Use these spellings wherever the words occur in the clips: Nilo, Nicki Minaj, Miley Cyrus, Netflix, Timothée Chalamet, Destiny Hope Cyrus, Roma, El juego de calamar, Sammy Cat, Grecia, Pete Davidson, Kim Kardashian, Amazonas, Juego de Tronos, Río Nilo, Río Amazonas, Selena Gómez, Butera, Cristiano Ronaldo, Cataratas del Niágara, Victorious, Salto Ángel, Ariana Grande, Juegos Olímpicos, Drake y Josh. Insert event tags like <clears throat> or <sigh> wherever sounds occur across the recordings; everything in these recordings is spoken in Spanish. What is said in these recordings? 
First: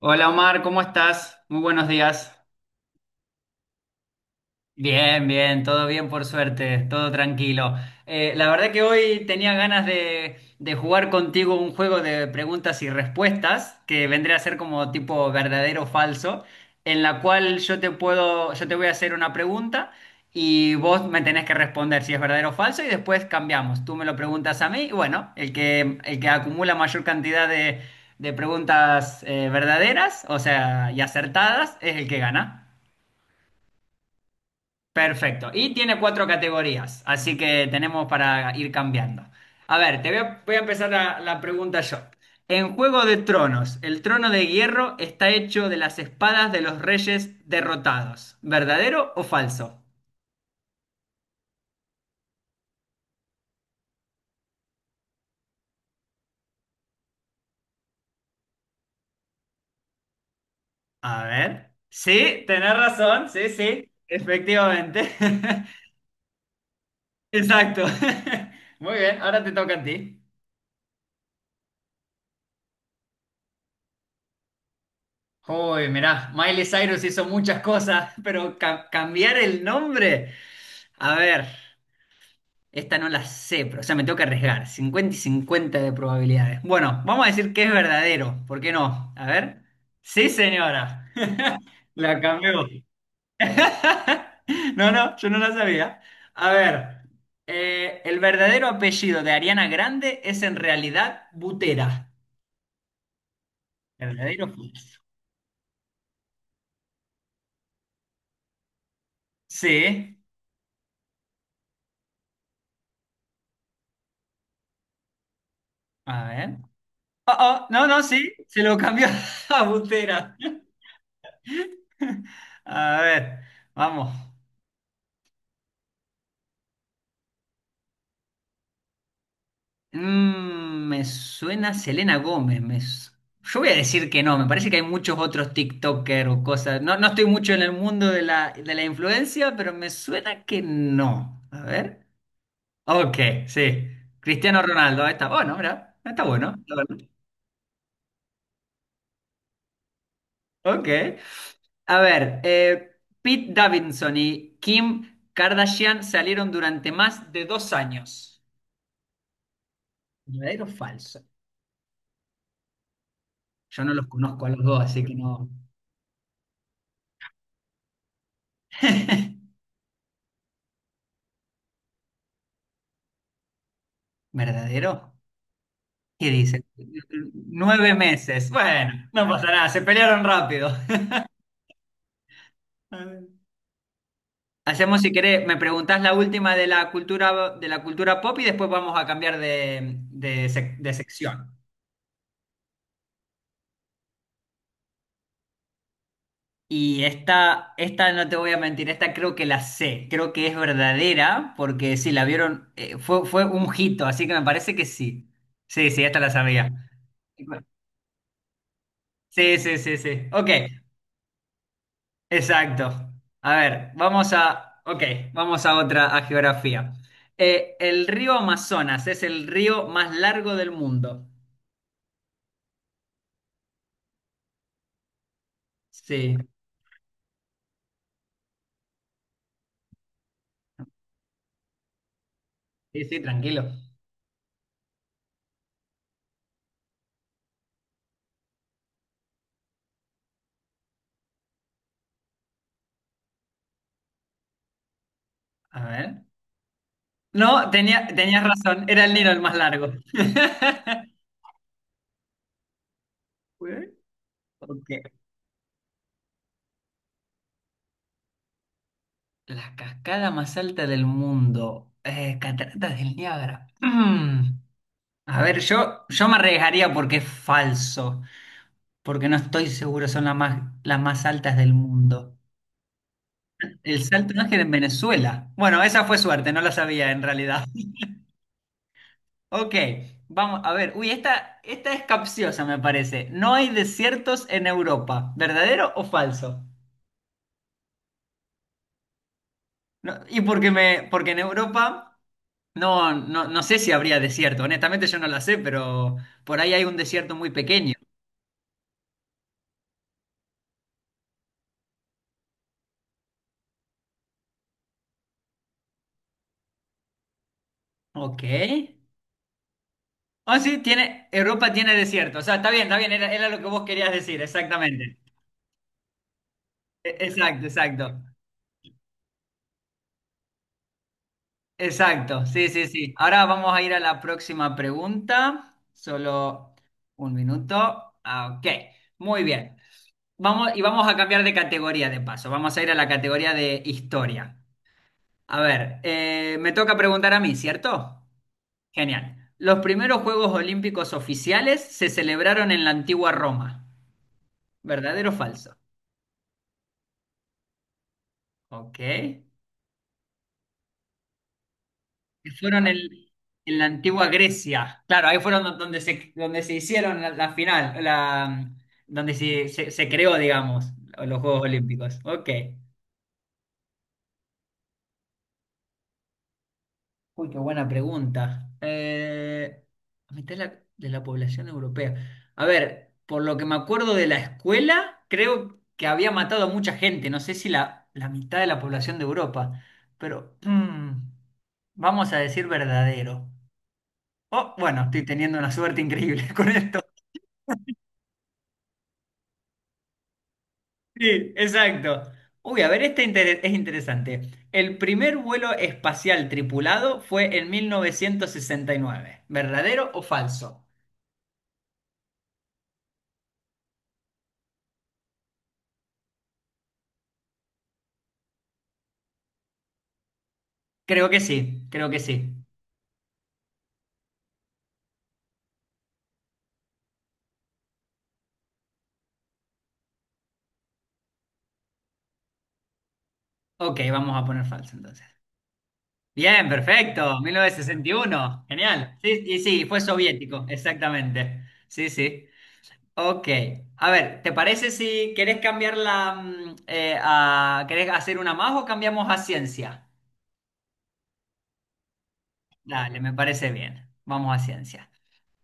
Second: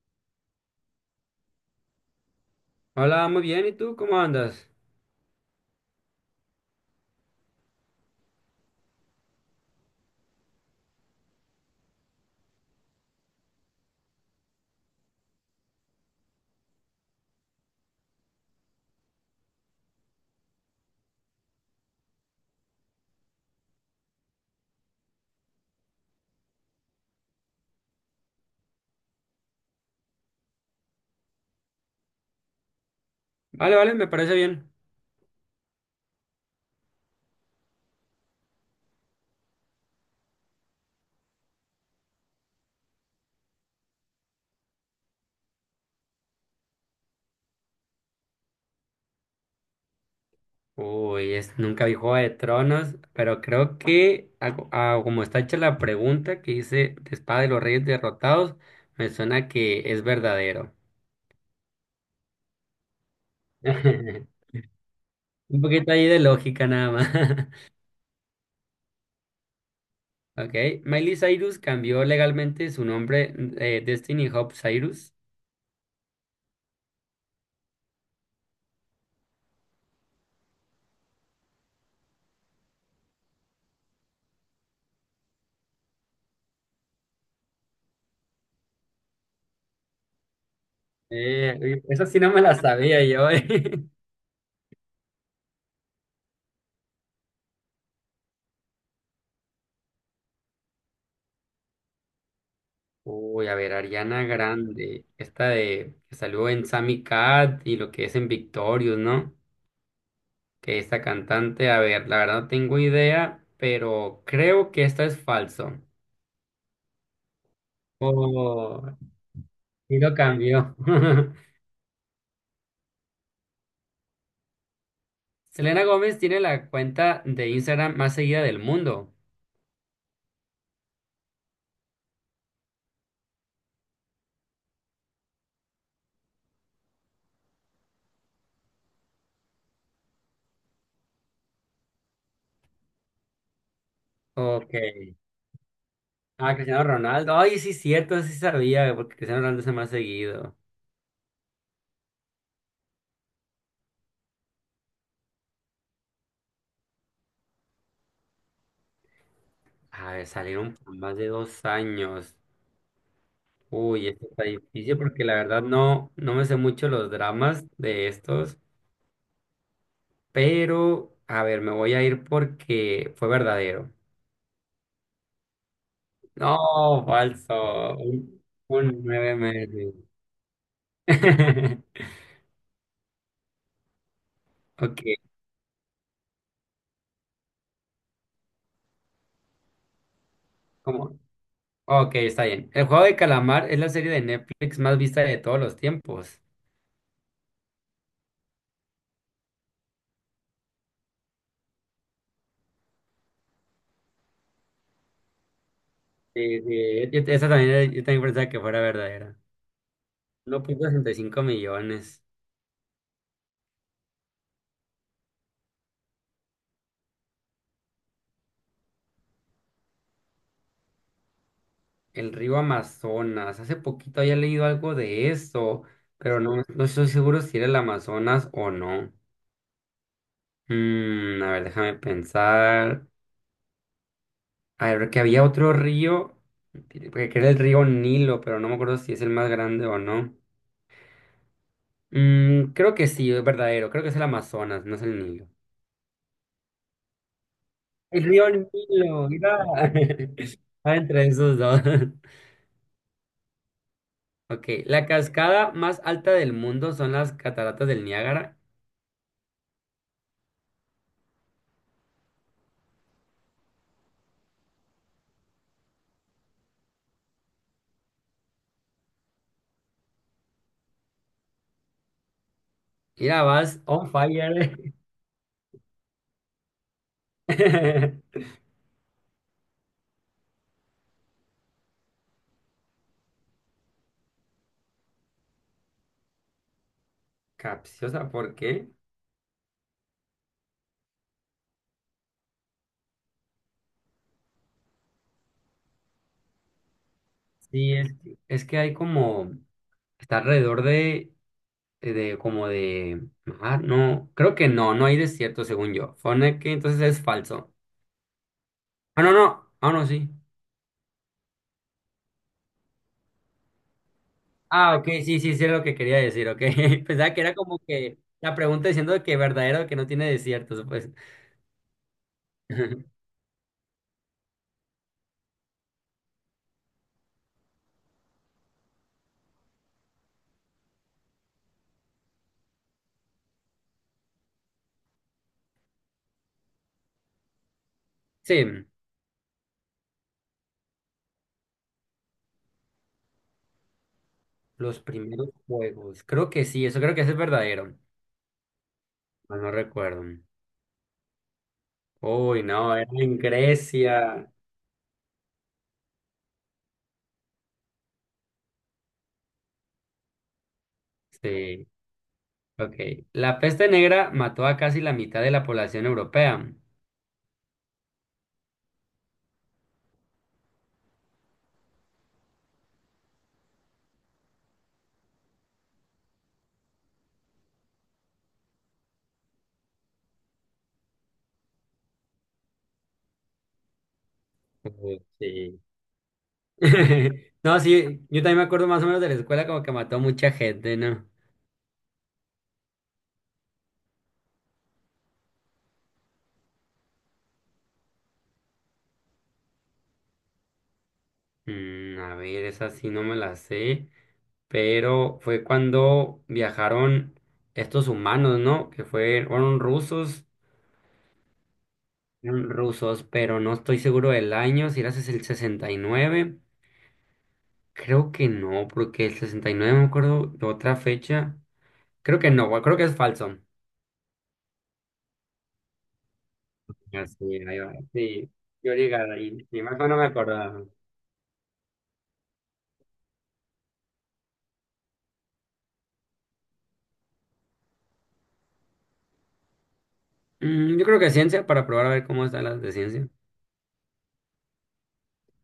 Hola Omar, ¿cómo estás? Muy buenos días. Hola, muy bien. ¿Y tú cómo andas? Bien, bien, todo bien por suerte, todo tranquilo. La verdad que hoy tenía ganas de jugar contigo un juego de preguntas y respuestas, que vendría a ser como tipo verdadero o falso, en la cual yo te puedo, yo te voy a hacer una pregunta y vos me tenés que responder si es verdadero o falso y después cambiamos. Tú me lo preguntas a mí y bueno, el que acumula mayor cantidad de preguntas verdaderas, o sea, y acertadas, es el que gana. Vale, vale, me parece bien. Perfecto. Y tiene cuatro categorías, así que tenemos para ir cambiando. A ver, voy a empezar la pregunta yo. En Juego de Tronos, el trono de hierro está hecho de las espadas de los reyes derrotados. ¿Verdadero o falso? Uy, nunca vi Juego de Tronos, pero creo que a como está hecha la pregunta que hice de Espada de los Reyes Derrotados, me suena que es verdadero. A ver. Sí, tenés razón, sí, sí, <laughs> efectivamente. Un poquito <laughs> ahí de lógica nada más. <laughs> Exacto. <laughs> Muy bien, ahora te toca a ti. Ok, Miley Cyrus cambió legalmente su nombre Destiny Hope Cyrus. Uy, mirá, Miley Cyrus hizo muchas cosas, pero cambiar el nombre. A ver. Esta no la sé, pero o sea, me tengo que arriesgar. Cincuenta y 50 de probabilidades. Bueno, vamos a decir que es verdadero. ¿Por qué no? A ver. Sí, señora. Eh, <laughs> esa sí La no me la cambió. sabía yo. <laughs> No, no, yo no la sabía. A ver. El verdadero apellido de Ariana Grande es en realidad Butera. Uy, a ver, Ariana ¿Verdadero o falso? Grande, esta de que salió en Sammy Cat y lo que es en Victorious, ¿no? Sí. Que esta cantante, a ver, la verdad no tengo idea, pero creo que esta es falso. A ver. Oh, oh, no, no, sí. Se lo Oh, cambió <laughs> a y lo Butera. cambió. <laughs> <laughs> A ver. Vamos. Selena Gómez tiene la cuenta de Instagram más seguida del mundo. Me suena Selena Gómez. Yo voy a decir que no, me parece que hay muchos otros TikToker o cosas. No, no estoy mucho en el mundo de la influencia, pero me suena que no. A ver. Ok, sí. Cristiano Ok. Ronaldo, ahí está bueno, mira, está bueno. Ah, Está Cristiano bueno. Ronaldo. Ay, sí, cierto, sí sabía, porque Cristiano Ronaldo es el más seguido. Ok. A ver, Pete Davidson y Kim Kardashian salieron durante más de dos años. A ver, ¿Verdadero o salieron por más falso? de 2 años. Yo no los Uy, esto está conozco a los dos, difícil así que porque la no. verdad no me sé mucho los dramas de estos, <laughs> pero a ver, me voy a ir porque fue verdadero. ¿Verdadero? Y dice, No, nueve falso. Un, meses. Bueno, un no nueve pasa nada, se meses. pelearon rápido. <laughs> <laughs> A ver. Hacemos, Ok, si querés, me preguntás la última de la cultura pop y después vamos a cambiar de ¿cómo? sección. Ok, está bien. El juego de calamar es la serie de Netflix más vista de todos los tiempos. Y esta no te voy a mentir, esta creo que la sé, creo que es verdadera, porque sí, la vieron, fue, fue un hito, así que me parece que sí. Sí, sí, esta la Sí, sabía. sí, esa también, yo también pensaba que fuera verdadera. Sí, sí, sí, sí. Ok, 1,65 millones. exacto. A ver, ok, vamos a otra, a geografía. El río Amazonas es el río más largo del mundo. El río Amazonas. Hace poquito había leído algo de eso, Sí, pero no estoy seguro si era el Amazonas o no. A ver, déjame sí, pensar. sí, tranquilo. A ver, que había otro río, que era el río Nilo, pero no me acuerdo si es el más grande o no. Creo que sí, es verdadero. Creo que es el Amazonas, no es el Nilo. A ver. No, El tenías río razón, era el Nilo, Nilo el más mira. largo. <laughs> <laughs> Estaba entre esos dos. <laughs> Ok, Ok. la cascada más alta del mundo son las cataratas del Niágara. La cascada más alta del mundo. Cataratas del Niágara. <clears throat> Mm. A ver, yo me arriesgaría porque es falso, porque no estoy seguro son las más altas del mundo. Mira, vas El on Salto Ángel en fire. Venezuela. Bueno, esa fue suerte, no la sabía en realidad. <laughs> <laughs> Ok, vamos a ver. Uy, esta es capciosa, me parece. No hay desiertos en Europa. ¿Verdadero o falso? Capciosa, ¿por qué? No, y porque en Europa no sé si habría desierto. Honestamente yo no la sé, pero por ahí hay un desierto muy Sí, pequeño. es que hay como, está alrededor de como de, ah, no, creo que no, no hay desierto según yo. Fone que entonces es falso. Ok. Ah, no, no, ah, no, sí. Ah, sí, tiene, Europa tiene desierto. O sea, está bien, era, era lo que vos querías decir, Ah, ok, exactamente. sí, sí, sí es lo que quería decir, ok. <laughs> Pensaba que era Exacto, como exacto. que la pregunta diciendo de que verdadero que no tiene desiertos, pues. Exacto, sí, sí, sí. <laughs> Ahora vamos a ir a la próxima pregunta. Solo un minuto. Ah, ok, muy bien. Vamos, y vamos a cambiar de categoría de paso. Vamos a ir a la categoría de historia. A ver, me toca preguntar a mí, ¿cierto? Sí, Genial. Los primeros Juegos Olímpicos oficiales se celebraron en la antigua Roma. los ¿Verdadero o primeros falso? juegos, creo que sí, eso creo que ese es verdadero. Ok. No, no recuerdo. que Uy, fueron no, era el- en en la antigua Grecia. Grecia. Claro, ahí fueron donde donde se hicieron la final, la, donde se creó, digamos, los Juegos Sí. Olímpicos. Ok. Ok. La peste negra mató a casi la mitad de la población europea. Uy, qué buena pregunta. A mitad de la población europea. A ver, por lo que me acuerdo de la escuela, creo que había matado a mucha gente. No sé si la mitad de la población de Europa. Pero vamos a decir verdadero. Oh, bueno, Ujú, estoy teniendo una sí. suerte increíble <laughs> con esto. <laughs> No, sí, yo también me acuerdo más o menos de la escuela como que mató mucha gente, ¿no? Sí, exacto. Uy, a ver, es interesante. El primer vuelo espacial tripulado fue en 1969. ¿Verdadero o falso? A ver, esa sí no me la sé, pero fue cuando viajaron estos humanos, ¿no? Que fueron rusos, Creo que sí, creo que sí. eran rusos, pero no estoy seguro del año, si era el 69, creo que no, porque el 69 no me acuerdo de otra fecha, creo que no, creo que es falso. Ok, vamos a poner falso entonces. Bien, perfecto. Así, ahí va. Sí, 1961. yo Genial. llegaba Sí, y ahí. Y sí, fue más o no me soviético, acordaba. exactamente. Sí, sí. Ok. A ver, ¿te parece si querés querés hacer una más o cambiamos a ciencia? Yo creo que ciencia, para probar a ver cómo están las de Dale, ciencia. me parece bien. Vamos a ciencia.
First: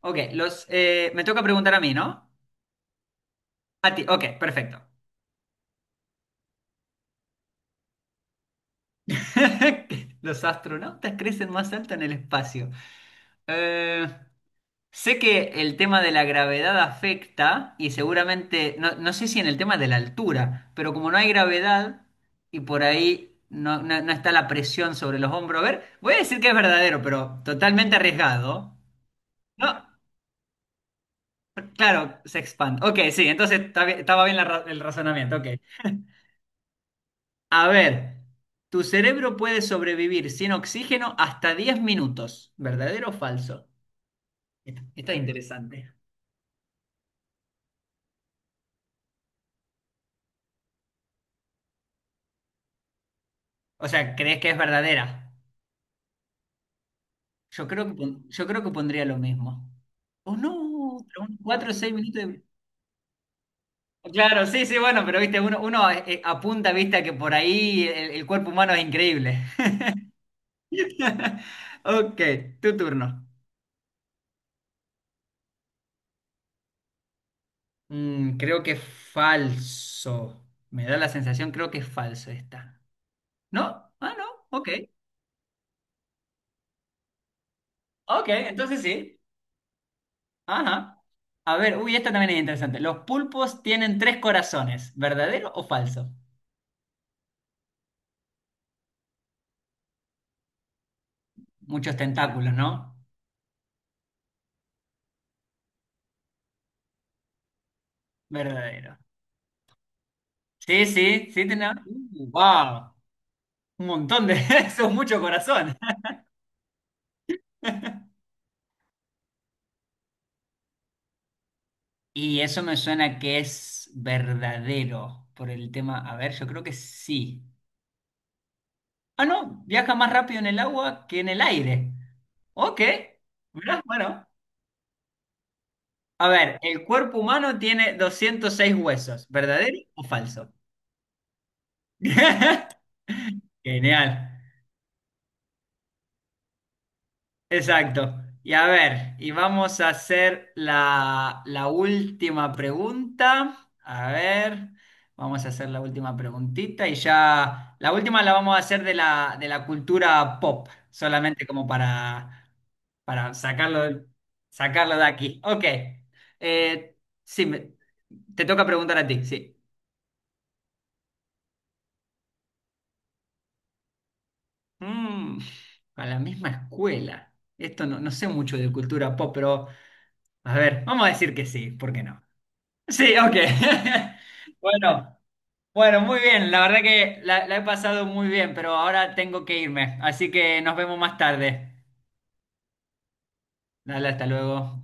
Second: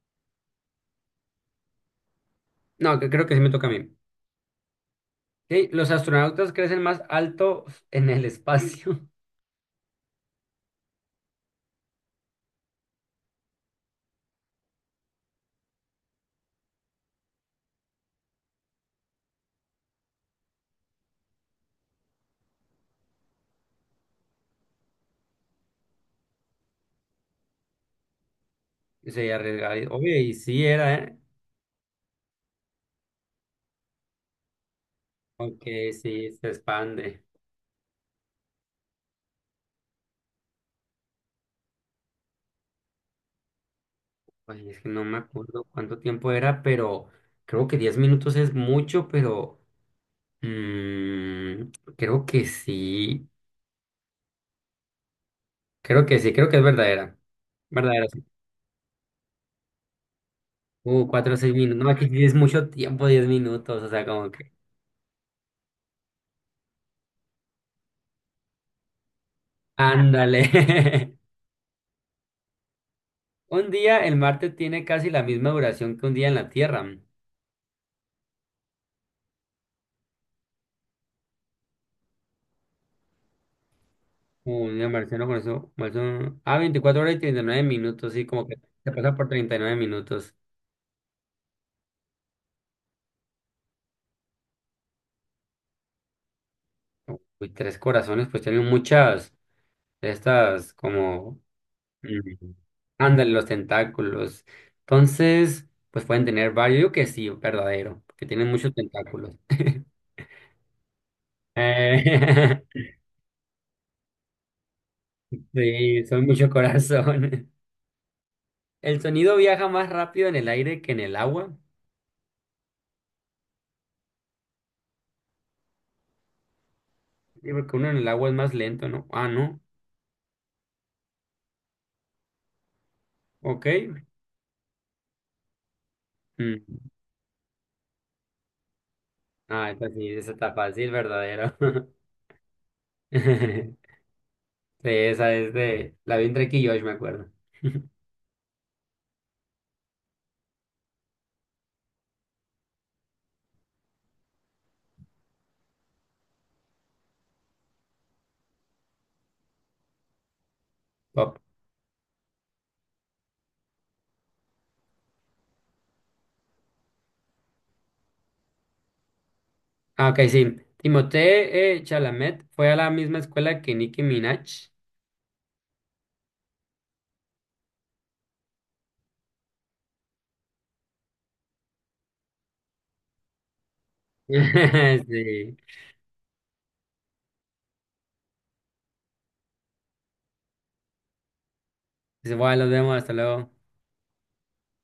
Ok, me toca preguntar a mí, ¿no? No, que creo que sí me toca a A mí. ti, ok, perfecto. Sí, los astronautas crecen más alto en el espacio. <laughs> <laughs> Los astronautas crecen más alto en el espacio. Eh, Sé que el tema de la gravedad afecta y seguramente, no, no sé si en el tema de la altura, pero como no hay gravedad y por ahí no está la presión sobre los hombros, a ver, voy a decir que es verdadero, pero totalmente arriesgado. Y se arriesgaba. No, Oye, y sí era, ¿eh? claro, se expande. Ok, sí, estaba bien el razonamiento, ok. Aunque sí, se expande. A ver, tu cerebro puede sobrevivir sin oxígeno hasta 10 minutos. ¿Verdadero o falso? Ay, es Esta, que no esta me es acuerdo interesante. cuánto tiempo era, pero creo que 10 minutos es mucho, pero mm, creo que sí. O sea, ¿crees que es verdadera? Creo que sí, creo que es verdadera. Yo creo que, Verdadera. Yo creo que pondría lo mismo. ¿O no? Cuatro o seis 4 o minutos. No, 6 aquí minutos tienes de... mucho tiempo, 10 minutos, o sea, como Claro, que. sí, sí, bueno, pero viste, uno apunta, viste, a que por ahí el cuerpo humano es increíble. Ándale. <laughs> <laughs> Ok, tu turno. Un día, el Marte tiene casi la misma duración que un día en la Tierra. Mm, creo que es falso. Me da la sensación, creo que es falso esta. ¿No? Ah, no. Ok. Un día marciano, por eso, Ah, 24 horas y 39 minutos, sí, Ok, como que entonces se pasa sí. por 39 minutos. Ajá. A ver, uy, esta también es interesante. Los pulpos tienen tres corazones, ¿verdadero o falso? Uy, tres corazones, pues tienen muchas de estas, como. Muchos mm, tentáculos, ¿no? Ándale, los tentáculos. Entonces, pues pueden tener varios. Yo que sí, verdadero, porque tienen muchos Verdadero. tentáculos. <laughs> Sí, sí, sí, tenemos. Eh, <laughs> Wow. Un montón de <laughs> eso, es mucho corazón. Sí, son mucho corazón. <laughs> El sonido viaja más rápido en el aire que en el agua. Y eso me suena que es verdadero por el tema. A ver, yo creo que sí. Sí, porque uno en el agua es más lento, ¿no? Ah, Ah, no. no, viaja más rápido en el agua que en el aire. Ok. Ok. Mirá, bueno. A ver, el Mm. cuerpo humano tiene 206 huesos, Ah, ¿verdadero esa o sí, esa falso? está fácil, verdadero. <laughs> <laughs> Genial, Sí, esa es de... La vi en Drake y Josh, me acuerdo. <laughs> exacto. Y a ver, y vamos a hacer la última pregunta. A ver, vamos a hacer la última preguntita y ya la última la vamos a hacer de de la cultura pop, Pop. solamente como para sacarlo, sacarlo de aquí. Ok, Eh, sí, me- te toca preguntar a ti, sí. Ah, ok, sí. Timothée Chalamet fue a la misma escuela que Nicki Minaj. Mm, a la misma escuela. Esto no, no sé mucho de cultura pop, pero a ver, vamos a decir que sí, ¿por qué no? Sí, ok. <laughs> <laughs> Bueno, Sí. bueno, muy bien. La verdad que la he pasado muy bien, pero ahora tengo que irme. Así que nos vemos más tarde. Dice, bueno, los vemos, hasta luego. Dale, hasta luego.